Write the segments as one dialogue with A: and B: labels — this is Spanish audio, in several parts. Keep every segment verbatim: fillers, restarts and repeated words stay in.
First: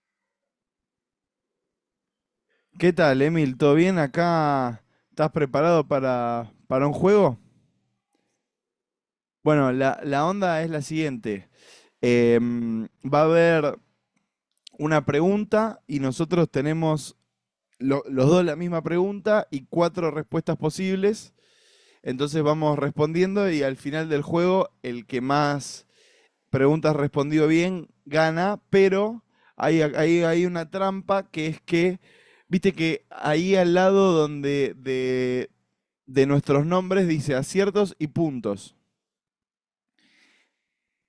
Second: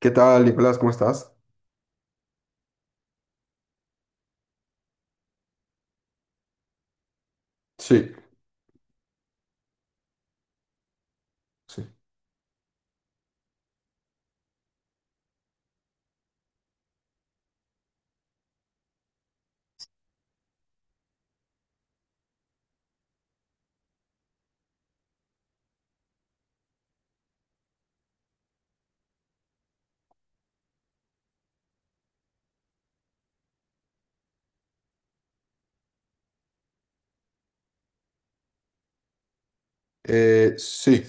A: ¿Qué tal, Nicolás? ¿Cómo estás?
B: ¿Qué tal, Emil? ¿Todo bien acá? ¿Estás preparado para, para un juego?
A: Sí,
B: Bueno, la, la onda es la siguiente.
A: sí.
B: Em, va a haber una pregunta y nosotros tenemos lo- los dos la misma pregunta y cuatro respuestas posibles. Entonces vamos respondiendo y al final del juego el que más preguntas respondido bien, gana, pero hay, hay, hay una trampa, que es que, viste que ahí al lado donde de, de nuestros nombres dice aciertos y puntos.
A: Eh, sí.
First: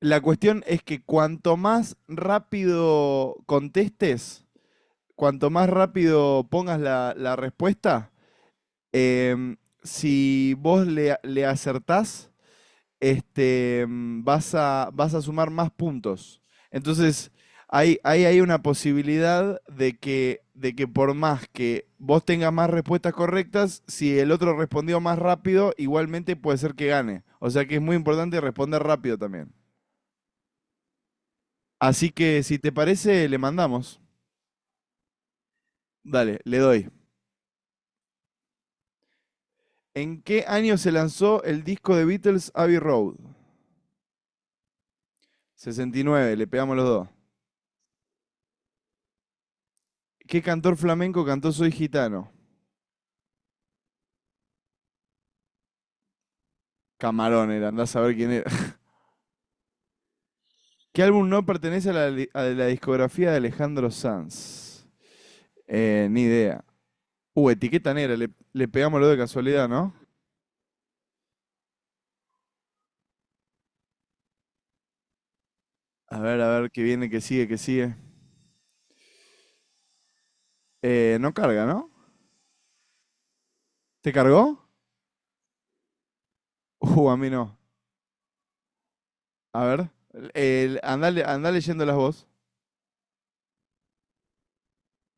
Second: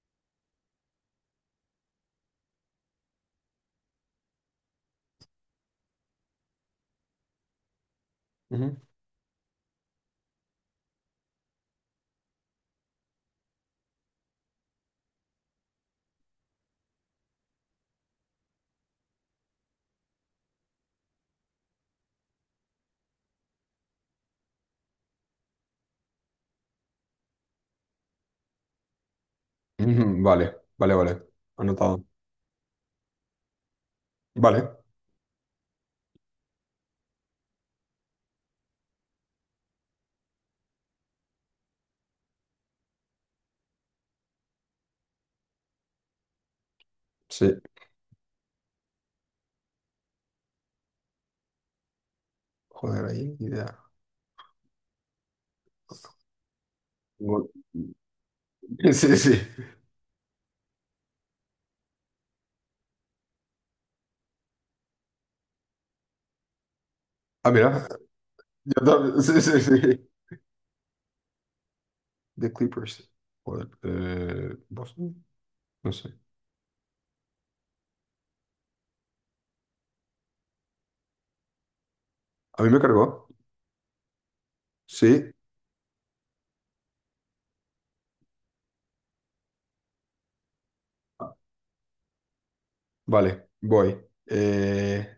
B: La cuestión es que cuanto más rápido contestes, cuanto más rápido pongas la, la respuesta,
A: Ujú.
B: em, si vos le, le acertás, este, mm, vas a, vas a sumar más puntos. Entonces, hay, hay hay una posibilidad de que, de que por más que vos tengas más respuestas correctas, si el otro respondió más rápido, igualmente puede ser que gane. O sea que es muy importante responder rápido también.
A: Ujú, vale, vale, vale. Anotado.
B: Así que si te parece, le mandamos.
A: Vale,
B: Dale, le doy. ¿En qué año se lanzó el disco de Beatles Abbey Road? Sesenta y nueve. Le pegamos los dos.
A: sí.
B: ¿Qué cantor flamenco cantó Soy Gitano?
A: Joder, ahí, ni idea. Gol.
B: Camarón era, andás a ver quién era.
A: Sí, sí.
B: ¿Qué álbum no pertenece a la, li- a la discografía de Alejandro Sanz? Eh, ni idea. Uh,
A: Ah, mira.
B: etiqueta Negra, le, le
A: Yo
B: pegamos lo de
A: también. Sí, sí,
B: casualidad, ¿no?
A: sí. The Clippers. Joder. Eh, Boston. No sé.
B: A ver, a ver, qué viene, qué sigue, qué sigue. Eh, no carga, ¿no?
A: ¿A mí me cargó?
B: ¿Te cargó?
A: Sí.
B: Uh, a mí no. A ver, el, andá, le- andá leyendo las voz.
A: Vale, voy. Eh,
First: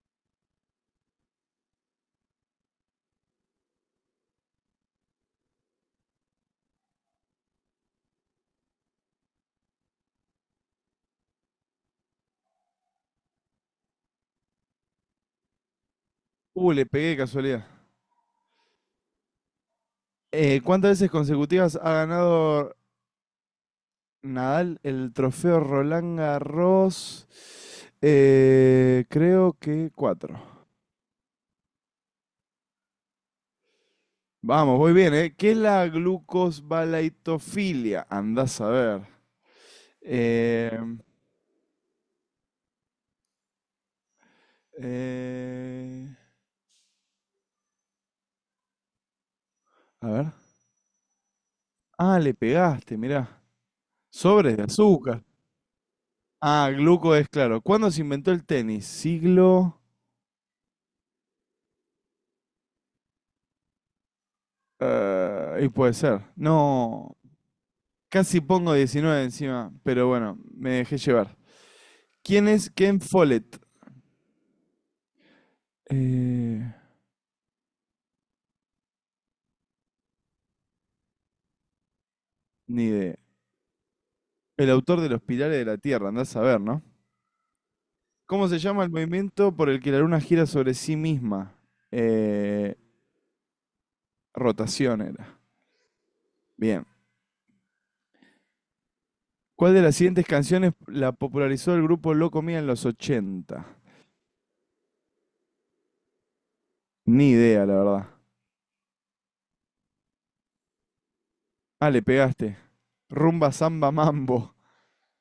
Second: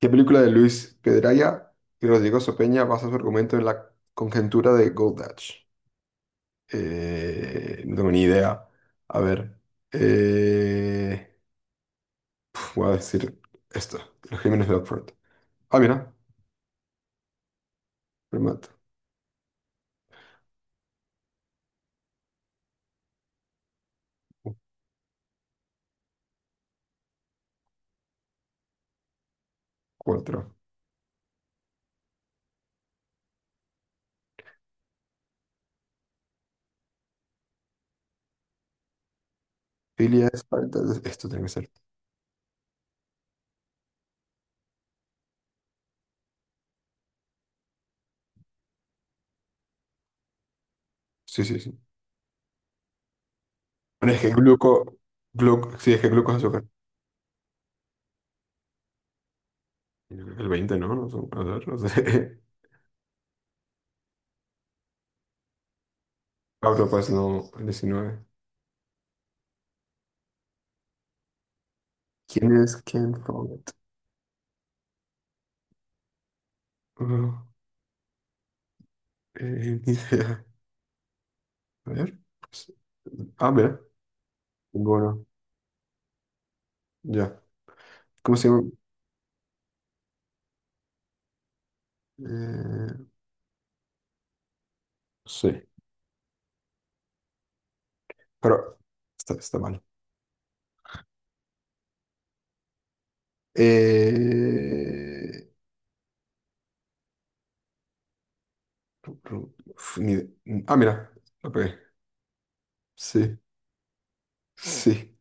A: ¿Qué película de Luis Pedraya y Rodrigo Sopeña basa su argumento en la conjetura de Goldach? Eh, no tengo ni idea. A ver. eh, Voy a decir esto. Los Crímenes de Oxford. Ah, mira.
B: Uh, le pegué de casualidad.
A: Primato.
B: Eh, ¿cuántas veces consecutivas ha ganado Nadal el trofeo Roland Garros? Eh, creo que cuatro.
A: Cuatro.
B: Vamos, voy bien, ¿eh? ¿Qué es la glucosbalaitofilia? Andás a ver.
A: Filia es.
B: Em,
A: Esto tiene que ser.
B: eh, a ver.
A: Sí, sí, sí.
B: Ah, le pegaste, mirá.
A: Bueno, es que
B: Sobres de
A: gluco...
B: azúcar.
A: gluco sí, es que gluco es azúcar.
B: Ah, gluco es claro. ¿Cuándo se inventó el tenis? Siglo,
A: Yo creo que el veinte, ¿no? No, son- a ver, no sé.
B: eh, y puede ser.
A: Pablo, pues
B: No,
A: no. El diecinueve.
B: casi pongo diecinueve encima, pero bueno, me dejé llevar. ¿Quién
A: ¿Quién
B: es
A: es
B: Ken
A: Ken
B: Follett?
A: Follett?
B: Eh,
A: Ah, eh, ni idea. A ver. Pues,
B: Ni idea.
A: ah, mira.
B: El autor de Los
A: Bueno,
B: Pilares de la Tierra, andás a ver, ¿no?
A: ya. ¿Cómo
B: ¿Cómo
A: se
B: se
A: llama?
B: llama el movimiento por el que la luna gira sobre sí misma? Eh,
A: Eh,
B: Rotación era.
A: sí.
B: Bien.
A: Pero está, está
B: ¿Cuál de
A: mal.
B: las siguientes canciones la popularizó el grupo Loco Mía en los ochenta?
A: Eh,
B: Ni idea, la verdad.
A: ru- ru- uf, ni- ah, mira, la pegué.
B: Ah, le pegaste.
A: Sí,
B: Rumba Samba Mambo.
A: sí,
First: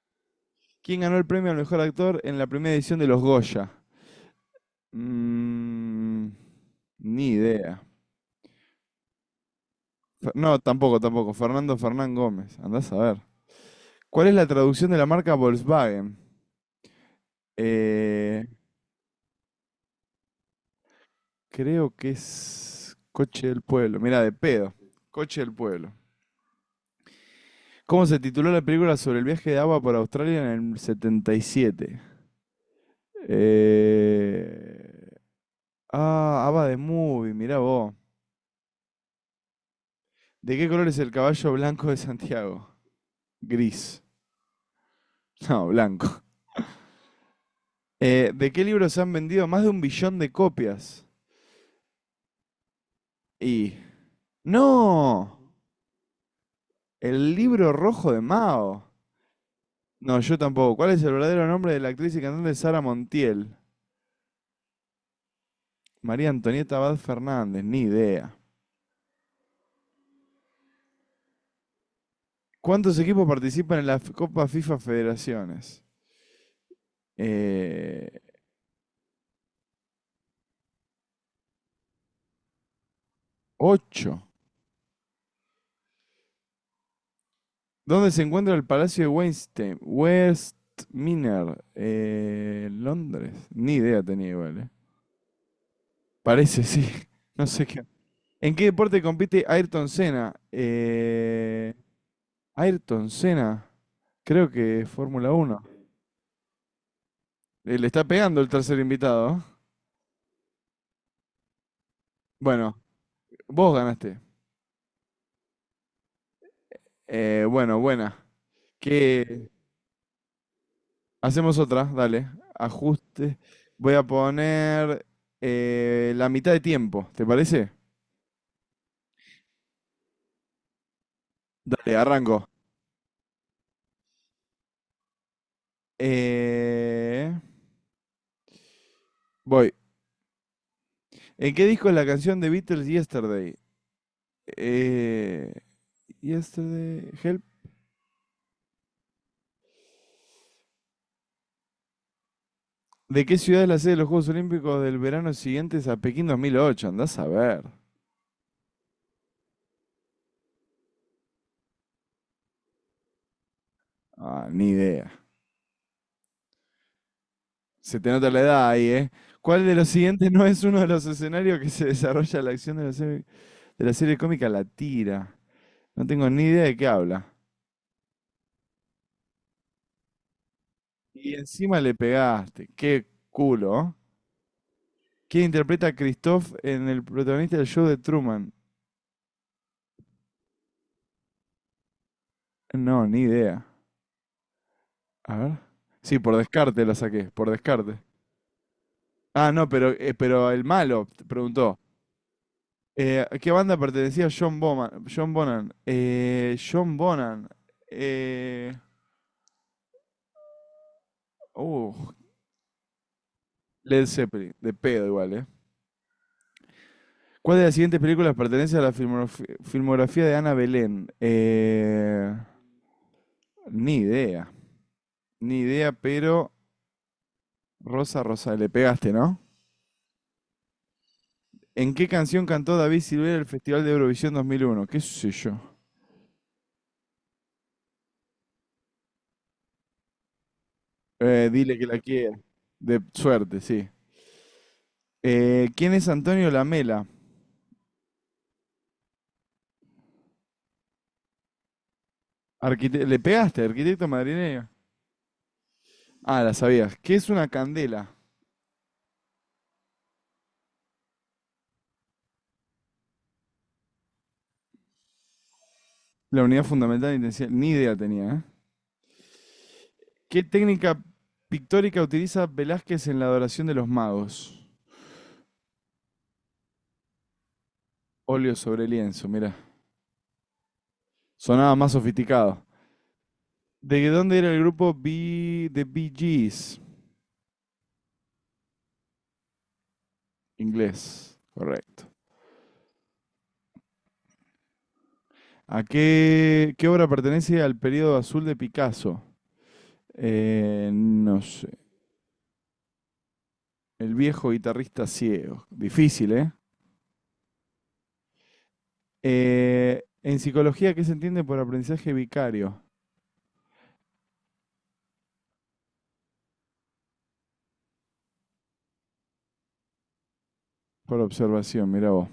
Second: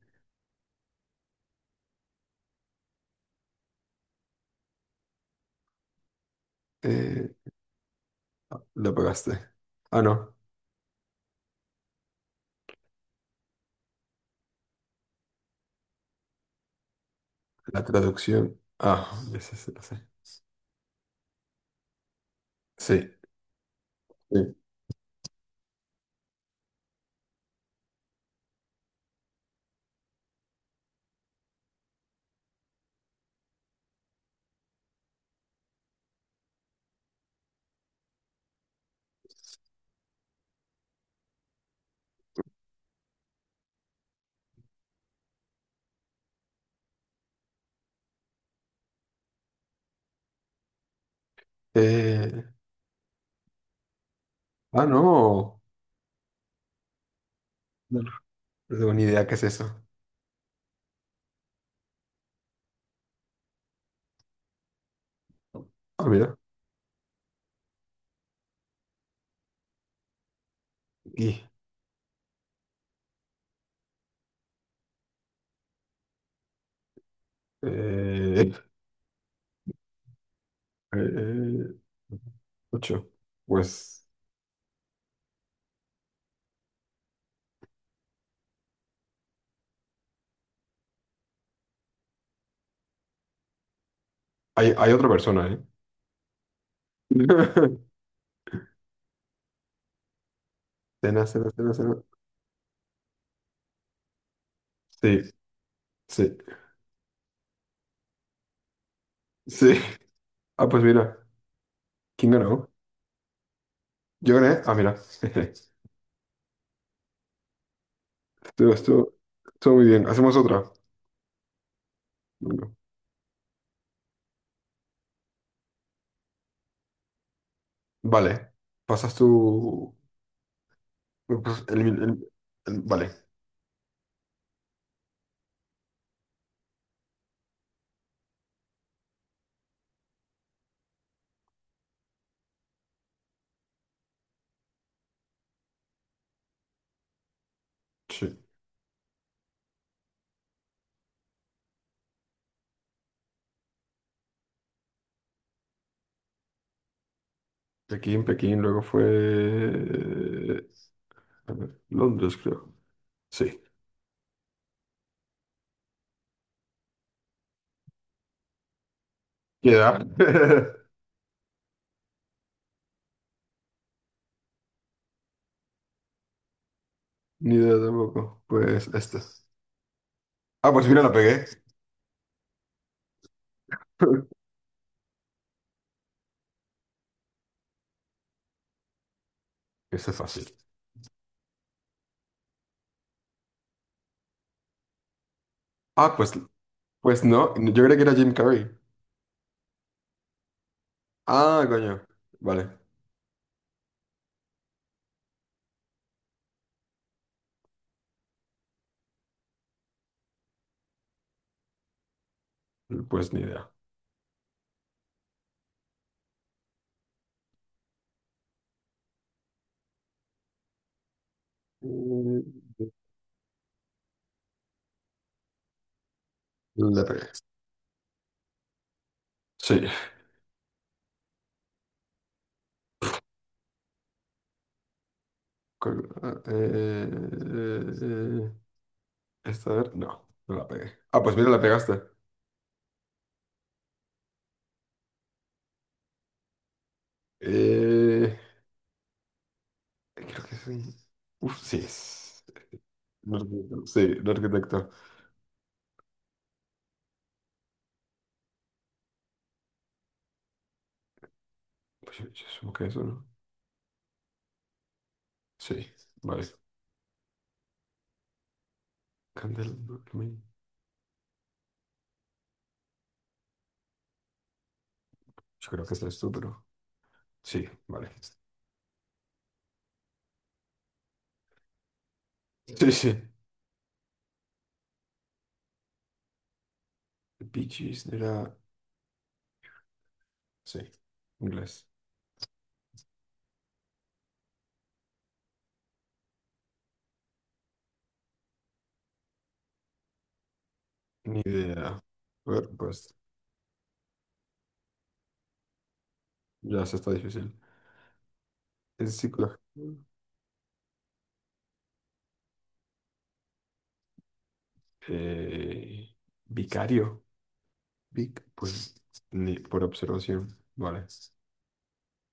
B: ¿Quién ganó el premio al mejor actor en la primera edición de los Goya? Mm, Ni
A: eh,
B: idea.
A: la pegaste. Ah,
B: Fe-
A: no,
B: No, tampoco, tampoco. Fernando Fernán Gómez. Andás a ver. ¿Cuál es la traducción de la marca Volkswagen?
A: la
B: Eh,
A: traducción. Ah, ya sé, sí, lo sé.
B: Creo que es
A: Sí,
B: Coche del Pueblo. Mira, de
A: sí.
B: pedo. Coche del Pueblo. ¿Cómo se tituló la película sobre el viaje de Ava por Australia en el setenta y siete? Eh... Ah, Ava de Movie, mirá vos. ¿De qué color es el caballo blanco de Santiago? Gris. No, blanco. Eh, ¿de qué libros han vendido más de un billón de copias?
A: Eh,
B: Y...
A: ah,
B: ¡No!
A: no.
B: El libro
A: No
B: rojo de
A: no
B: Mao.
A: tengo ni idea qué es eso.
B: No, yo tampoco. ¿Cuál es el verdadero nombre de la actriz y cantante Sara Montiel?
A: Ah,
B: María
A: mira,
B: Antonieta Abad Fernández, ni idea.
A: aquí.
B: ¿Cuántos equipos participan en la Copa FIFA Federaciones? Eh,
A: Eh, eh, ocho. Pues
B: Ocho. ¿Dónde se encuentra el Palacio de Westminster? Westminster, eh, Londres. Ni idea tenía igual, eh.
A: hay, hay otra persona, ¿eh?
B: Parece, sí. No sé qué. ¿En qué deporte compite Ayrton Senna?
A: Cena, cena, cena,
B: Eh,
A: cena.
B: Ayrton Senna. Creo que
A: Sí,
B: Fórmula Uno.
A: sí,
B: Eh, Le está pegando el tercer invitado.
A: sí. Ah, pues mira. ¿Quién ganó?
B: Bueno, vos ganaste.
A: Yo gané. Ah, mira.
B: Eh, bueno, buena.
A: Estuvo, estuvo-
B: Que
A: estuvo muy bien. Hacemos otra.
B: hacemos otra, dale.
A: Bueno,
B: Ajuste. Voy a poner eh, la mitad de tiempo, ¿te parece?
A: vale. Pasas tú. Eh, pues, el-
B: Dale,
A: el-
B: arranco.
A: el- vale.
B: Eh, Voy. ¿En qué disco es la canción de Beatles Yesterday? Eh, Yesterday, Help.
A: Sí.
B: ¿De qué ciudad es la sede de los Juegos Olímpicos del verano siguientes a Pekín dos mil ocho? Andás a ver.
A: Pekín, Pekín, luego fue. A ver, Londres, creo. Sí.
B: Ah, ni idea. Se te nota la edad ahí, ¿eh? ¿Cuál
A: ¿Qué
B: de los
A: edad?
B: siguientes no es uno de los escenarios que se desarrolla la acción de la serie? de la serie cómica La Tira? No tengo ni idea de qué habla.
A: Ni idea tampoco. Pues esta. Ah, pues mira, la
B: Y
A: pegué.
B: encima le pegaste. Qué culo, ¿eh? ¿Quién interpreta a Christoph, en el protagonista del show de Truman?
A: Eso es fácil.
B: No, ni idea. A ver.
A: Ah,
B: Sí,
A: pues,
B: por descarte la
A: pues
B: saqué, por
A: no. Yo creía
B: descarte.
A: que era Jim Carrey.
B: Ah, no, pero, eh, pero el malo
A: Ah,
B: preguntó.
A: coño. Vale.
B: Eh, ¿a qué banda pertenecía John Boman? John Bonan. Eh, John Bonan. Eh, uh,
A: Pues ni idea.
B: Led Zeppelin. De pedo igual, ¿eh? ¿Cuál de las siguientes películas pertenece a la filmografi- filmografía de Ana Belén? Eh, ni idea. Ni idea, pero
A: Eh, La pegué.
B: Rosa Rosa, le pegaste, ¿no?
A: Sí.
B: ¿En qué canción cantó David Silvera en el Festival de Eurovisión dos mil uno? ¿Qué sé yo?
A: Col- ah, eh, eh, eh, esta, a ver, no, no la pegué. Ah, pues mira,
B: Eh,
A: la
B: dile que la
A: pegaste.
B: quiera. De suerte, sí. Eh, ¿quién es Antonio Lamela?
A: Eh, Creo que sí. Uf, sí, es
B: Arquite- ¿Le
A: un
B: pegaste,
A: arquitecto. Sí,
B: arquitecto
A: un
B: madrileño?
A: arquitecto.
B: Ah, la sabías. ¿Qué es una candela?
A: Pues yo, yo supongo que eso, ¿no? Sí,
B: La
A: vale.
B: unidad fundamental de intensidad. Ni idea tenía, ¿eh?
A: Candel, Dormi.
B: ¿Qué técnica pictórica utiliza Velázquez en la adoración de los magos?
A: Yo creo que este es tú, pero sí, vale.
B: Óleo sobre lienzo, mira. Sonaba más sofisticado.
A: Sí, sí.
B: ¿De dónde era el grupo B de Bee Gees?
A: Bee Gees era, sí,
B: Inglés,
A: inglés.
B: correcto. ¿A qué, qué obra pertenece al periodo azul de Picasso? Eh,
A: Ni
B: no sé.
A: idea. A ver, pues
B: El viejo guitarrista ciego. Difícil, ¿eh?
A: ya se está difícil. Es psicología.
B: Eh, En psicología, ¿qué se entiende por aprendizaje vicario?
A: Eh, vicario. Vic, pues ni por observación, vale.
B: Por observación, mira vos.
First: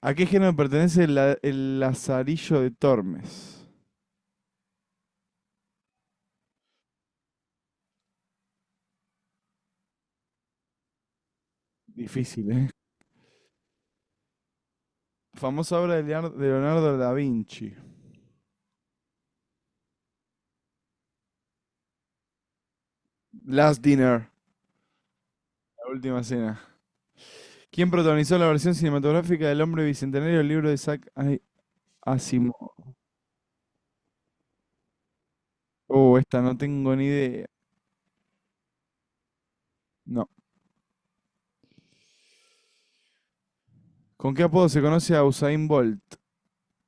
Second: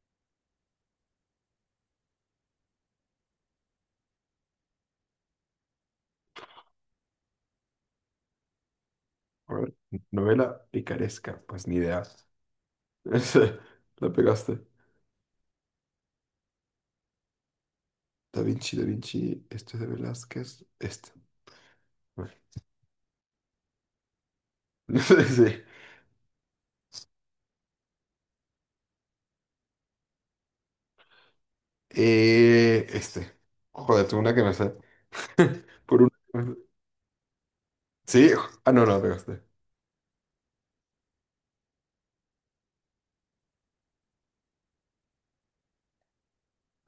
B: ¿A qué género pertenece la- el Lazarillo de Tormes?
A: A ver, novela picaresca, pues ni idea.
B: Difícil, ¿eh?
A: Ese, la pegaste.
B: Famosa obra de Leonardo, de Leonardo da Vinci.
A: Da Vinci, Da Vinci, este es de Velázquez, este. Bueno.
B: Last Dinner,
A: Sí.
B: la última cena. ¿Quién protagonizó la versión cinematográfica del Hombre Bicentenario del libro de Isaac Ay- Asimov?
A: Eh, este. Joder, tengo una que me sé. Por una.
B: Oh,
A: Que
B: esta
A: me sé.
B: no tengo ni idea.
A: Sí, ah, no, no, la pegaste.
B: No. ¿Con qué apodo se conoce a Usain Bolt?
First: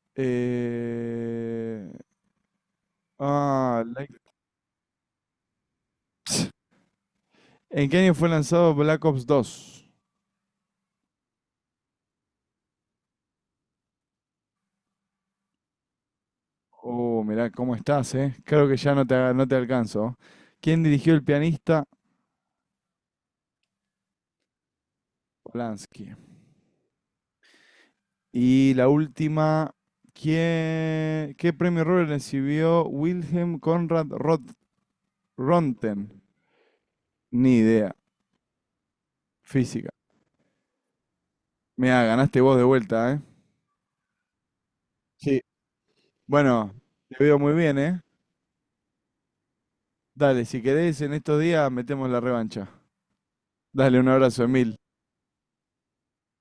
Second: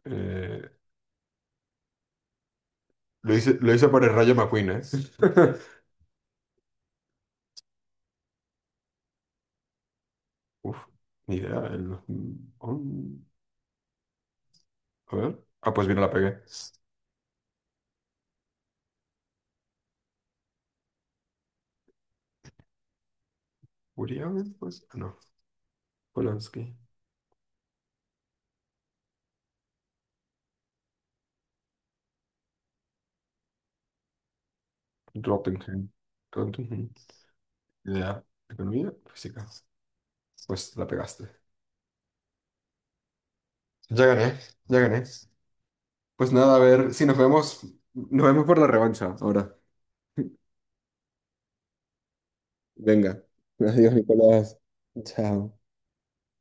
A: Eh,
B: Eh...
A: lo hice, lo
B: Ah,
A: hice por el
B: like-
A: Rayo McQueen, ¿eh?
B: ¿En qué año fue lanzado Black Ops dos?
A: Uf, ni idea. el- on- A ver. Ah, pues bien, la pegué.
B: Oh, mirá cómo estás, ¿eh? Creo que ya no te, aga- no te alcanzo. ¿Quién dirigió el pianista?
A: Urián, pues. Ah, no,
B: Polanski.
A: Polanski.
B: Y la última, ¿quién, qué premio Nobel recibió Wilhelm Conrad Roth-
A: Rottenheim.
B: Röntgen?
A: Rottenheim.
B: Ni idea.
A: Ya. Economía, física. Pues sí,
B: Física.
A: claro. Pues la pegaste.
B: Mirá, ganaste vos de vuelta, ¿eh?
A: Ya gané, ya gané.
B: Sí.
A: Pues nada, a
B: Bueno,
A: ver si nos
B: te veo muy
A: vemos.
B: bien, ¿eh?
A: Nos vemos por la revancha ahora.
B: Dale, si querés, en estos días metemos la revancha.
A: Venga. Adiós,
B: Dale, un abrazo,
A: Nicolás.
B: Emil.
A: Chao.